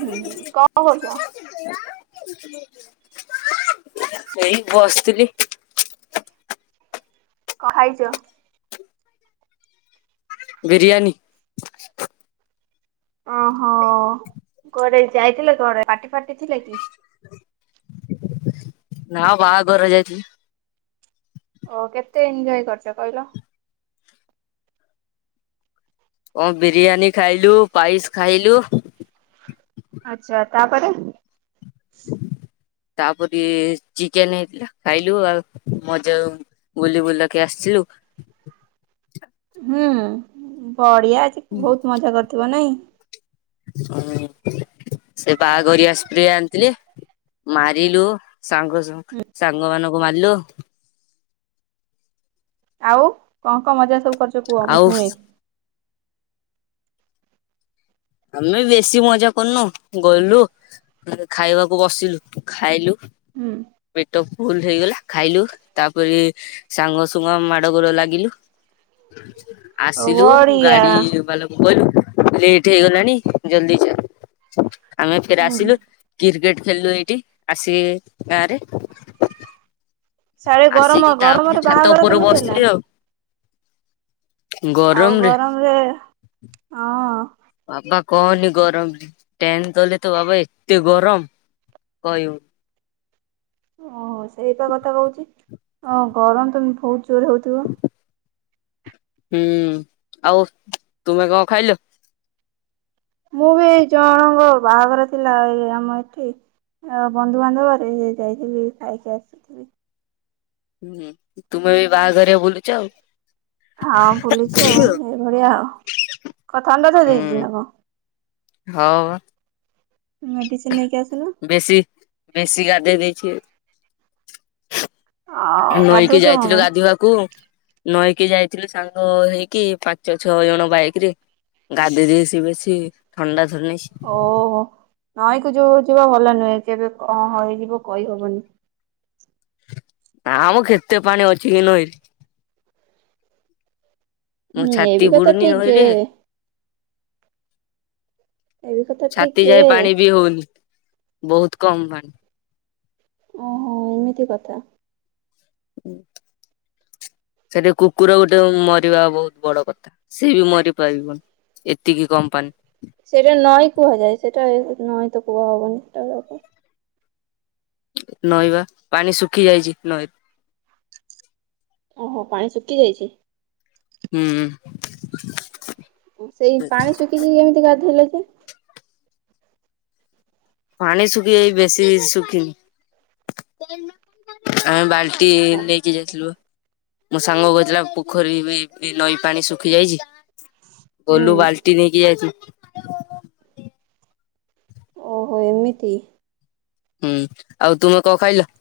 ହୁଁ କଣ କହୁଛ? ନା [inaudible] [inaudible] ସେଇ ବସିଥିଲି। କଣ ଖାଇଛ? ବିରିୟାନୀ। ଓହୋ କୁଆଡେ ଯାଇଥିଲେ କୁଆଡେ ପାର୍ଟି ଫାର୍ଟି ଥିଲା କି? ନାଁ ବାହାଘର ଯାଇଥିଲି। ଓ କେତେ ଏଞ୍ଜୟ କରିଛ କହିଲ? ଓ ବିରିୟାନୀ ଖାଇଲୁ, ପାଇସ୍ ଖାଇଲୁ। ଆଛା ତାପରେ? [inaudible] ତାପରି ଚିକେନ ହେଇଥିଲା ଖାଇଲୁ ଆଉ ମଜା ବୁଲି ବୁଲକି ଆସିଲୁ। ହୁଁ ବଢିଆ ଅଛି ବହୁତ ମଜା କରିଥିବ ନାଇଁ। ହ ସେ ବାହାଘରିଆ ସ୍ପ୍ରରେ ଆଣିଥିଲେ ମାରିଲୁ। ସାଙ୍ଗ [unintelligible] ସାଙ୍ଗ ମାନଙ୍କୁ ମାରିଲୁ। ଆଉ କଣ-କଣ ମଜା ସବୁ କରିଚ କୁହ ମୁଁ ଆଉ ଶୁଣେ। ଆମେ ବେଶୀ ମଜା କରିନୁ, ଗଲୁ ଖାଇବାକୁ ବସିଲୁ ଖାଇଲୁ ହୁଁ। ପେଟ ଫୁଲ୍ ହେଇଗଲା ଖାଇଲୁ, ତାପରେ ସାଙ୍ଗସୁଙ୍ଗ ମାଡ ଗୋଳ ଲାଗିଲୁ, ଆସିଲୁ ବଢିଆ ଗାଡି ବାଲା କହିଲୁ ଲେଟ୍ ହେଇଗଲାଣି ଜଲ୍ଦି ଚାଲ୍, ଆମେ ଫେରେ ହୁଁ ଆସିଲୁ। କିର୍କେଟ୍ ଖେଳିଲୁ ଏଇଠି ଆସି ଗାଁରେ। ସାଡେ ଆସିକି ଗରମ ତାପରେ ଗରମରେ ଛାତ ବାହାଘର ଉପରେ କେମିତି ହେଲା? ବସିଥିଲି ଆଉ ଆଉ ଗରମରେ ଗରମ୍ ରେ ହଁ। ବାପା କହନି ଗରମ୍ ଟେନ୍ [unintelligible] ତ ବାବା ଏତେ ଗରମ୍ କହିବୁ ଓହୋ ସେଇପା କଥା କହୁଚି ଅ ଗରମ୍ ତ ବହୁତ୍ ଜୋରେ ହଉଥିବ। ହୁଁ, ଆଉ ତୁମେ କଣ ଖାଇଲ? ମୁଁ ବି ଏଇ ଜଣଙ୍କ ବାହାଘର ଥିଲା ଏଇ ଆମ ଏଠି ଅ ବନ୍ଧୁବାନ୍ଧବରେ ସେ ଯାଇଥିଲି ଖାଇକି ଆସିଥିଲି। ହୁଁ, ତୁମେ ବି ବାହାଘରରେ ବୁଲୁଚ ଆଉ। [unintelligible] ବୁଲଚି ଆଉ, ଏଇଭଳିଆ ଆଉ। ହ ବା। ମେଡିସିନ୍ ନେଇକି ଆସୁନୁ। ବେଶୀ-ବେଶୀ ଗାଧେଇ ଦେଇଚି। ଆଉ ନଈକି ଗାଧଉଛ କଣ ଯାଇଥିଲୁ ପାଇଁ ଗାଧୋଇବାକୁ ନଈକି ଯାଇଥିଲୁ ସାଙ୍ଗ ହେଇକି ପାଞ୍ଚ ଛଅ ଜଣ ବାଇକ୍ ରେ ଗାଧେଇ ଦେଇସି ବେଶୀ ଥଣ୍ଡା [unintelligible] ଓହୋ ନଈକୁ ଯୋଉ ଯିବା ଭଲ ନୁହେଁ, କେବେ କଣ ହେଇଯିବ କହିହବନି। ନାଁ ମ କେତେ ପାଣି ଅଛି କି ନଈରେ। ମୋ ହୁଁ ଏ ଛାତି ବି କଥା ବୁଡୁନି ଠିକ୍ ଯେ। ନଈରେ ଏ ବି କଥା ଠିକ ଛାତି ଯେ ଯାଏ ପାଣି ବି ହଉନି, ବହୁତ୍ କମ୍ ପାଣି। ଓହୋ, ଏମିତି କଥା। ହୁଁ। ସେଠି କୁକୁର ଗୋଟେ ମରିବା ବହୁତ୍ ବଡ କଥା, ସେ ବି ମରି ପାରିବନି। ଏତିକି କମ୍ [unintelligible] ସେଇଟା ନଈଁ କୁହାଯାଏ, ସେଟା ନଈଁ ତ କୁହାହବନି ସେଟା। ନଈବା, ପାଣି ଶୁଖି ଯାଇଚି ନଈ ଓହୋ, ପାଣି ଶୁକି ଯାଇଚି? ହୁଁ। ସେଇ ପାଣି ଶୁଖିଚି କେମ୍ତି ଗାଧୋଇଲେ ଯେ? ପାଣି ଶୁଖି ଯାଇ ବେଶୀ ଶୁଖିନି ଆମେ ବାଲ୍ ଟି ନେଇକି ଯାଇଥିଲୁ ବା। ମୋ ସାଙ୍ଗ କହିଥିଲା ପୋଖରୀ [unintelligible] ନଈ ପାଣି ଶୁଖି ଯାଇଚି, ହୁଁ। ଗଲୁ ବାଲ୍ ନେଇକି [unintelligible] ଓହୋ ଏମିତି? ହୁଁ, ଆଉ ତୁମେ କ ଖାଇଲ?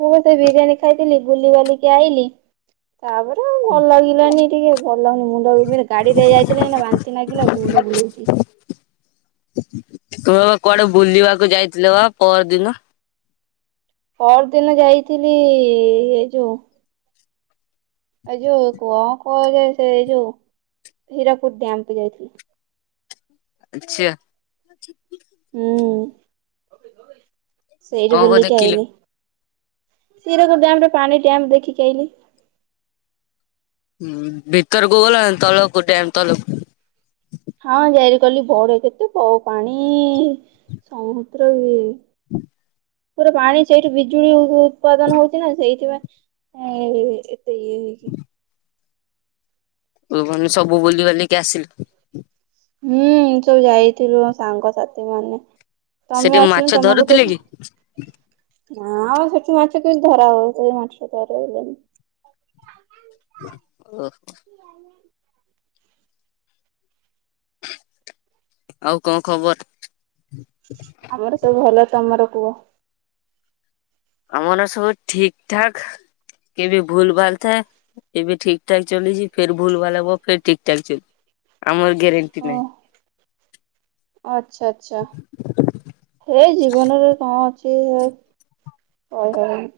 ମୁଁ ବି ତ ବିରିୟାନୀ ଖାଇଥିଲି, ବୁଲିି ବାଲିକି ଆଇଲିି। ତାପରେ ଆଉ ଭଲ୍ ଲାଗିଲାନି ଟିକେ ଭଲ୍ ଲାଗୁନି ମୁଣ୍ଡ ବି ଗାଡି ରେ ଯାଇଥିଲି ଏଇନା ବା ସେଥିଲାଗି ଲ ମୁଣ୍ଡ ବୁଲଉଛି। ତୁ ବା କୁଆଡେ ବୁଲିବାକୁ ଯାଇଥିଲ ବା ପର ଦିନ। ପର ଦିନ ଯାଇଥିଲି ଏ ଯୋଉ ଏ ଯୋଉ କଣ କୁହାଯାଏ ସେ ଏଇ ଯୋଉ ହୀରାକୁଦ୍ ଡ୍ୟାମକୁୁ ଯାଇଥିଲି। ଆଛା। [inaudible] ହୁଁ କଣ ସେଇଠି କଣ ବୁଲିକି ଦେଖିଲ? ଆଇଲିି। ହୀରାକୁଦ ଡ୍ୟାମରେ ପାଣି ଡ୍ୟାମ୍ ଦେଖିକି ଆଇଲି। ହଁ ଭିତରକୁ ଗଲା ତଳକୁ ଡ୍ୟାମ୍ ତଳକୁ। ହଁ ଯାରି କଲି ବଡ କେତେ ବ ପାଣି ସମୁଦ୍ର [inaudible] ପୁରା ପାଣି ସେଇଠୁ ବିଜୁଳି ଉତ୍ପାଦନ ହଉଛି ନା ସେଇଥିପାଇଁ ହଁ କେତେ ଇଏ ହେଇକି। ତୁ ମାନେ ସବୁ ବୁଲି ବାଲିକି ଆସିଲୁ। ହୁଁ ସବୁ ଯାଇଥିଲୁ ସାଙ୍ଗସାଥି ମାନେ ତମେ ସେଠି ମାଛ ଆସିଲୁ ତମକୁ ତ ଧରୁଥିଲେ କି? ହଁ ଆଉ ସେଠି ମାଛ କେମତି ଧରା ହବ ସେଇ ମାଛା ଧରଇଲେଣିି। [unintelligible] ଆଉ କଣ ଖବର? ଆମର ସବୁ ଭଲ ତମର କୁହ। ଆମର ସବୁ ଠିକ ଠାକ କେ ବି ଭୁଲ ଭାଲ ଥାଏ ଏବେ ଠିକ ଠାକ ଚଲିଚି ଫେର ଭୁଲ ଭାଲ ହବ ଫେର ଠିକ ଠାକ ଚାଲିବ ଆମର ଗ୍ୟାରେଣ୍ଟି ନାହିଁ। ଓ ଆଚ୍ଛା ଆଚ୍ଛା। ହେଇ ଜୀବନରେ କଣ ଅଛି ଯେ କହିହବନି।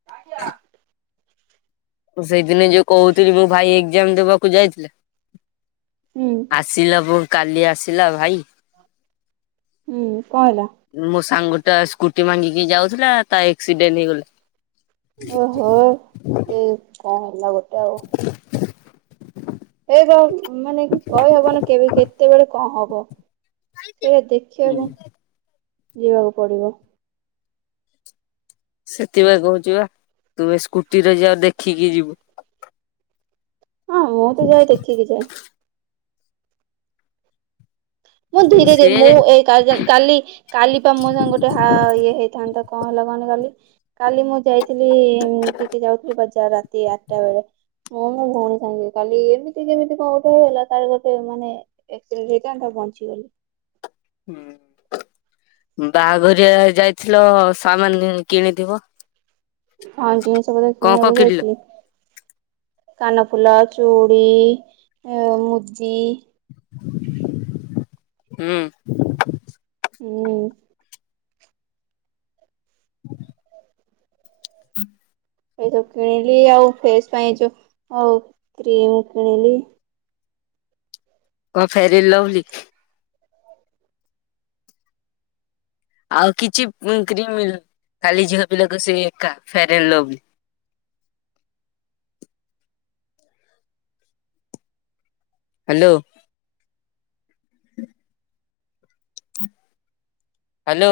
[unintelligible] ମୁଁ ସେଇଦିନ ଯୋଉ କହୁଥିଲି ମୋ ଭାଇ ଏକ୍ଜାମ ଦବାକୁ ଯାଇଥିଲେ। ହୁଁ ଆସିଲା ପୁଣି କାଲି ଆସିଲା ଭାଇ। ହୁଁ କଣ ହେଲା। ମୋ ସାଙ୍ଗ ଟା ସ୍କୁଟି ମାଗିକି ଯାଉଥିଲା ତା ଏକ୍ସିଡେଣ୍ଡ ହେଇଗଲା। [unintelligible] ଏଇ କଣ ହେଲା ଗୋଟେ ଆଉ। [unintelligible] ଏ ଯଉ ମାନେ କହିହବନୀ କେବେ କେତେବେଳେ କଣ ହବ। ସେଇରା ହୁଁ। ଦେଖିବାକୁ ଯିବାକୁ ପଡିବ। ସେଥିପାଇଁ କହୁଛ ବା ତୁ ଏ ସ୍କୁଟି ରେ ଯଅ ଦେଖିକି ଯିବୁ। ହଁ ମୁଁ ତ ଯାଏ ଦେଖିକି ଯାଏ। ମୁଁ ଧୀରେ ଧୀରେ ସେ ମୁଁ କାଲି କାଲି ପାମୋସଙ୍ଗେ ଗୁଟେ ହା ଆ ଇଏ ହେଇଥାନ୍ତା କଣ ହେଇଥାନ୍ତା କାଲି। କାଲି ମୁଁ ଯାଇଥିଲି ଟିକେ ଯାଉଥିଲି ବଜାର ରାତି ଆଠଟା ବେଳେ। ମୁଁ ମୁଁ ଭଉଣୀ ସାଙ୍ଗେ ଯାଇ କାଲି ଏମିତି କେମିତି କଣ ଗୁଟେ ହେଇଯାଆନ୍ତା ଗୁଟେ ମାନେ [unintelligible] ଏକ୍ସିଡେଣ୍ଟ ହେଇଥାନ୍ତା ବଞ୍ଚିଗଲି। ହୁଁଉଁ। ବାଘରିଆ ଯାଇଥିଲ ସାମାନ କିଣିଥିବ। ହଁ ଜିନିଷ ପତର କଣ କଣ କିଣିବାକୁ କିଣିଲ? ଯାଇଥିଲି। କାନଫୁଲ ଚୁଡ଼ି ମ ମୁଦି। ହୁଁ। ହୁଁ। ହୁଁତୁ ଏଇ ସବୁ କିଣିଲି, ଆଉ ଫେସ ପାଇଁ ଯଉ ଆଉ କ୍ରିମ କିଣିଲି। କହ ଫ୍ୟାରେଲ ଲଭଲି? ଆଉ କିଛି ଉଁ କ୍ରିମ ମିଲ୍, ଖାଲି ଝିଅ ପିଲାଙ୍କ ସେଇ ଏକା farewell lovely. Hello. Hello.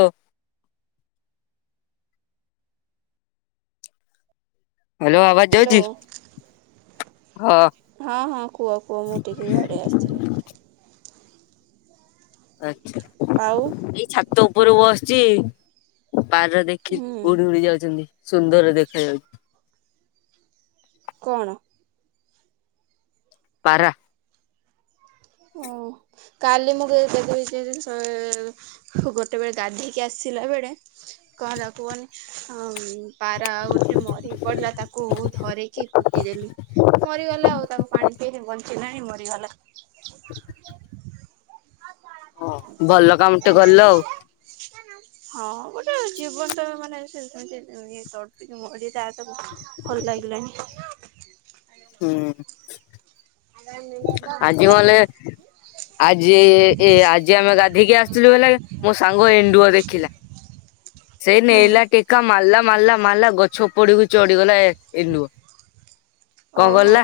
Hello, ଆବାଜ ଯାଉଛି, ହ୍ୟାଲୋ ହଁ? ହଁ ହଁ, କୁହ କୁହ ମୁଁ ଟିକେ ଇଆଡ଼େ ଆସିଥିଲି। ଆଚ୍ଛା! ଆଉ? ଏଇ ଛାତ ଉପରେ ବସିଛି, ପାରା ଦେଖି ହୁଁ ଉଡି ଉଡି ଯାଉଛନ୍ତି। ସୁନ୍ଦର ଦେଖାଯାଉଛି। କଣ? ପାରା ହଁ। କାଲି ମୁଁ [unintelligible] ଗୋଟେବେଳେ ଗାଧେଇକି ଆସିଲା ବେଳେ କଣ ହେଲା କୁହନି? ହଁ ପାରା ଆଉ ଗୋଟେ ମରିକି ପଡିଲା ତାକୁ ଧରିକି ପୋତି ଦେଲି। ମରିଗଲା ଆଉ, ତାକୁ ପାଣି ପେଇଲି ବଂଚିଲାନି ମରିଗଲା। ହ ହଁ ଭଲ କାମ ଟେ କଲ। ହଁ ଗୋଟେ ଜୀବନ ଟା ବି ମାନେ [unintelligible] [unintelligible] ହୁ [unintelligible] ହଲ ଲାଗିଲାଣି। ହୁଁ। ଆଜିମଲେ, ଆଜି ଏ ଅଜି ଆମେ ଗାଧେଇକି ଆସ ସେ [unintelligible] ମୋ ସାଙ୍ଗ ଏଣ୍ଡୁଅ ଦେଖିଲା। ସେଇ ହୁଁ ନେଇଲା ଟେକା ମାଲା ମାଲା ମାଲା ଗଛ ଉପଡୁକୁ ଚଢ଼ି ଗଲା ଏ ଏଣ୍ଡୁଅ। କଣ ଓହୋ ଗଲା,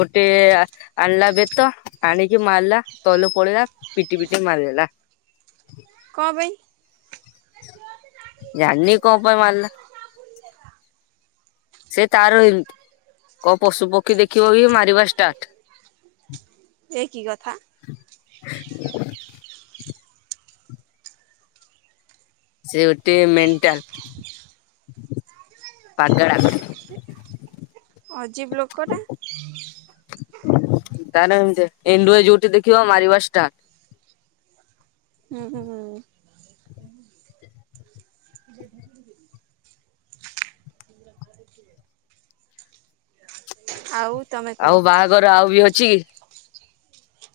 ଗୋଟେ ଆ ଆଣିଲା ବେତ, ଆଣିକି ମାରିଲା, ତଲୁ ପଳେଇିଲା ପିଟି ପିଟି ମାରିଦେଲା। କପାଇଁ? ଜା ନି କଁ ପାଇ ମାଇଲା? ସେ ତାର ଏମିତି କଣ ପଶୁ ପକ୍ଷୀ ଦେଖିବ କି ମାରିବା ଷ୍ଟାର୍ଟ। ଏ କି କଥା? [unintelligible] ସେ ଗୋଟିଏ ମେଣ୍ଟାଲ୍। [unintelligible] ପାଗେଳା। ଅଜୀବ ଲୋକଟା। ତାର ଏମିତି, ଏଣ୍ଡୁଅ ଯୋଉଠି ଦେଖିବ ମାରିବା ଷ୍ଟାର୍ଟ। ହୁଁଁ ହୁଁ। [unintelligible] ଆଉ ତମେ କୁହ ଆଉ ବାହାଘର ଆଉ ବି ଅଛିକି?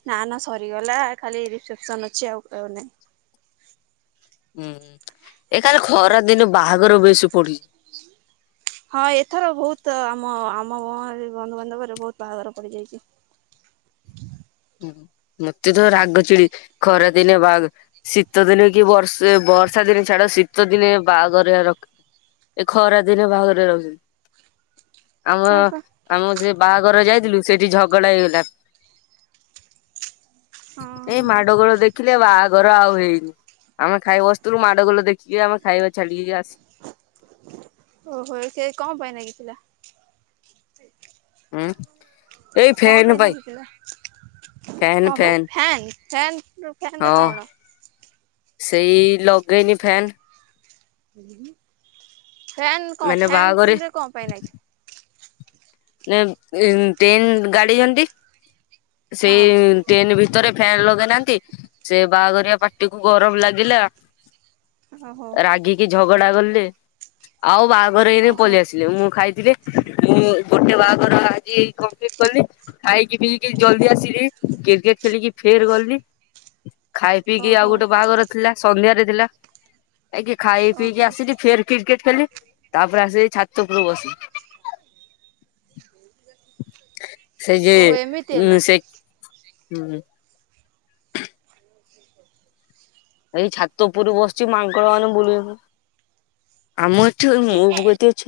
ନା ନା ସରିଗଲା ଖାଲି ରିସେପସନ୍ ଅଛି ଆଉ ଆଉ ନାହିଁ। ହୁଁ ଏ ଖାଲି ଖରା ଦିନେ ବାହାଘର ବେଶୀ ପଡ଼ି ହଁ ଏଥର ବହୁତ ଆମ ଆମ [unintelligible] ବନ୍ଧୁବାନ୍ଧବରେ ବହୁତ ବାହାଘର ପଡ଼ିଯାଇଚି। ହୁଁ ମତେ ତ ରାଗ ଚିଡ଼େ ଖରା ଦିନେ ବାହାଘର ଶୀତ ଦିନେ କି ବର୍ଷେ ବର୍ଷା ଦିନେ ଛାଡ଼ ଶୀତ ଦିନେ ବାହାଘର ରଖ ଏ ଖରାଦିନେ ବାହାଘରେ ରହୁଚନ୍ତି। ଆମ ହଁ ପା। ଆମ ସେ ବାହାଘର ଯାଇଥିଲୁ ସେଇଠି ଝଗଡା ହେଇଗଲା। ହଁ ଏଇ ହଁ ମାଡ଼ ଗୋଳ ଦେଖିଲେ ଆଉ ବାହାଘର ଆଉ ହେଇନି। ଆମେ ଖାଇ ବସ୍ତିଲୁ ମାଡ଼ଗୋଳ ଦେଖି ଆମେ ଖାଇବା ଛାଡ଼ିକ ଆସି ଓହୋଃ ସେ କଣ ପାଇଁ ନାଗିଥିଲା? ଉଁ? ଏଇ କଣ ଫ୍ୟାନ ପାଇଁ ନାଗିଥିଲା କଣ ପାଇଁ ଫ୍ୟାନ ଫାନ ଫ୍ୟାନରେ ହଁ କଣ? ସେଇ ଲଗେଇନି ଫ୍ୟାନ୍ ଫ୍ୟାନ୍ କଣ ମାନେ ବାହାଘରେ ଫ୍ୟାନ୍ ରେ କଣ ପାଇଁ ନାଗି ନା ଇଁ ଟେନ୍ କାଡିଛନ୍ତି ସେଇ ହଁ ଟେଣ୍ଟ ଭିତରେ ଫ୍ୟାନ ଲଗେଇନାହାନ୍ତି ସେ ବାହାଘରିଆ ପାଟିକୁ ଗରମ ଲାଗିଲା ଓହୋ ରାଗିକି ଝଗଡା କଲେ ଆଉ ବାହାଘର ହେଇନି ଓହୋ ପଳେଇ ଆସ ମୁଁ ଖାଇଥିଲି ମୁଁ ଗୋଟେ ବାହାଘର ଆଜି ଏଇ କମ୍ପଲିଟ କଲି ଖାଇକି ପିିଇକି ଜଲଦି ଆସିଲି କ୍ରିକେଟ ଖେଳିକି ଫେର ଗଲି ଖାଇ ପିଇକି ଆଉ ଓହୋ ଗୋଟେ ବାହାଘର ଥିଲା ସନ୍ଧ୍ୟାରେ ଥିଲା। ଯାଇକି ଖାଇ ପିଇକି ଓହୋ ଆସିକି ଫେର କ୍ରିକେଟ ଖେଳିଲି ତାପରେ ଆସି ଛାତ ଉପୁରେ ବସିଚି। ସେଇ ଯେ ଓହୋ ଏମିତି ଉଁ ହେଲା। ସେ ହୁଁ। ଏଇ ଛାତ ଉପରେ ବସିଛି ମାଙ୍କଡ଼ ମାନେ ବୁଲୁଚନ ଆମ ଏଠି ମୋ ଗତି ଗଛ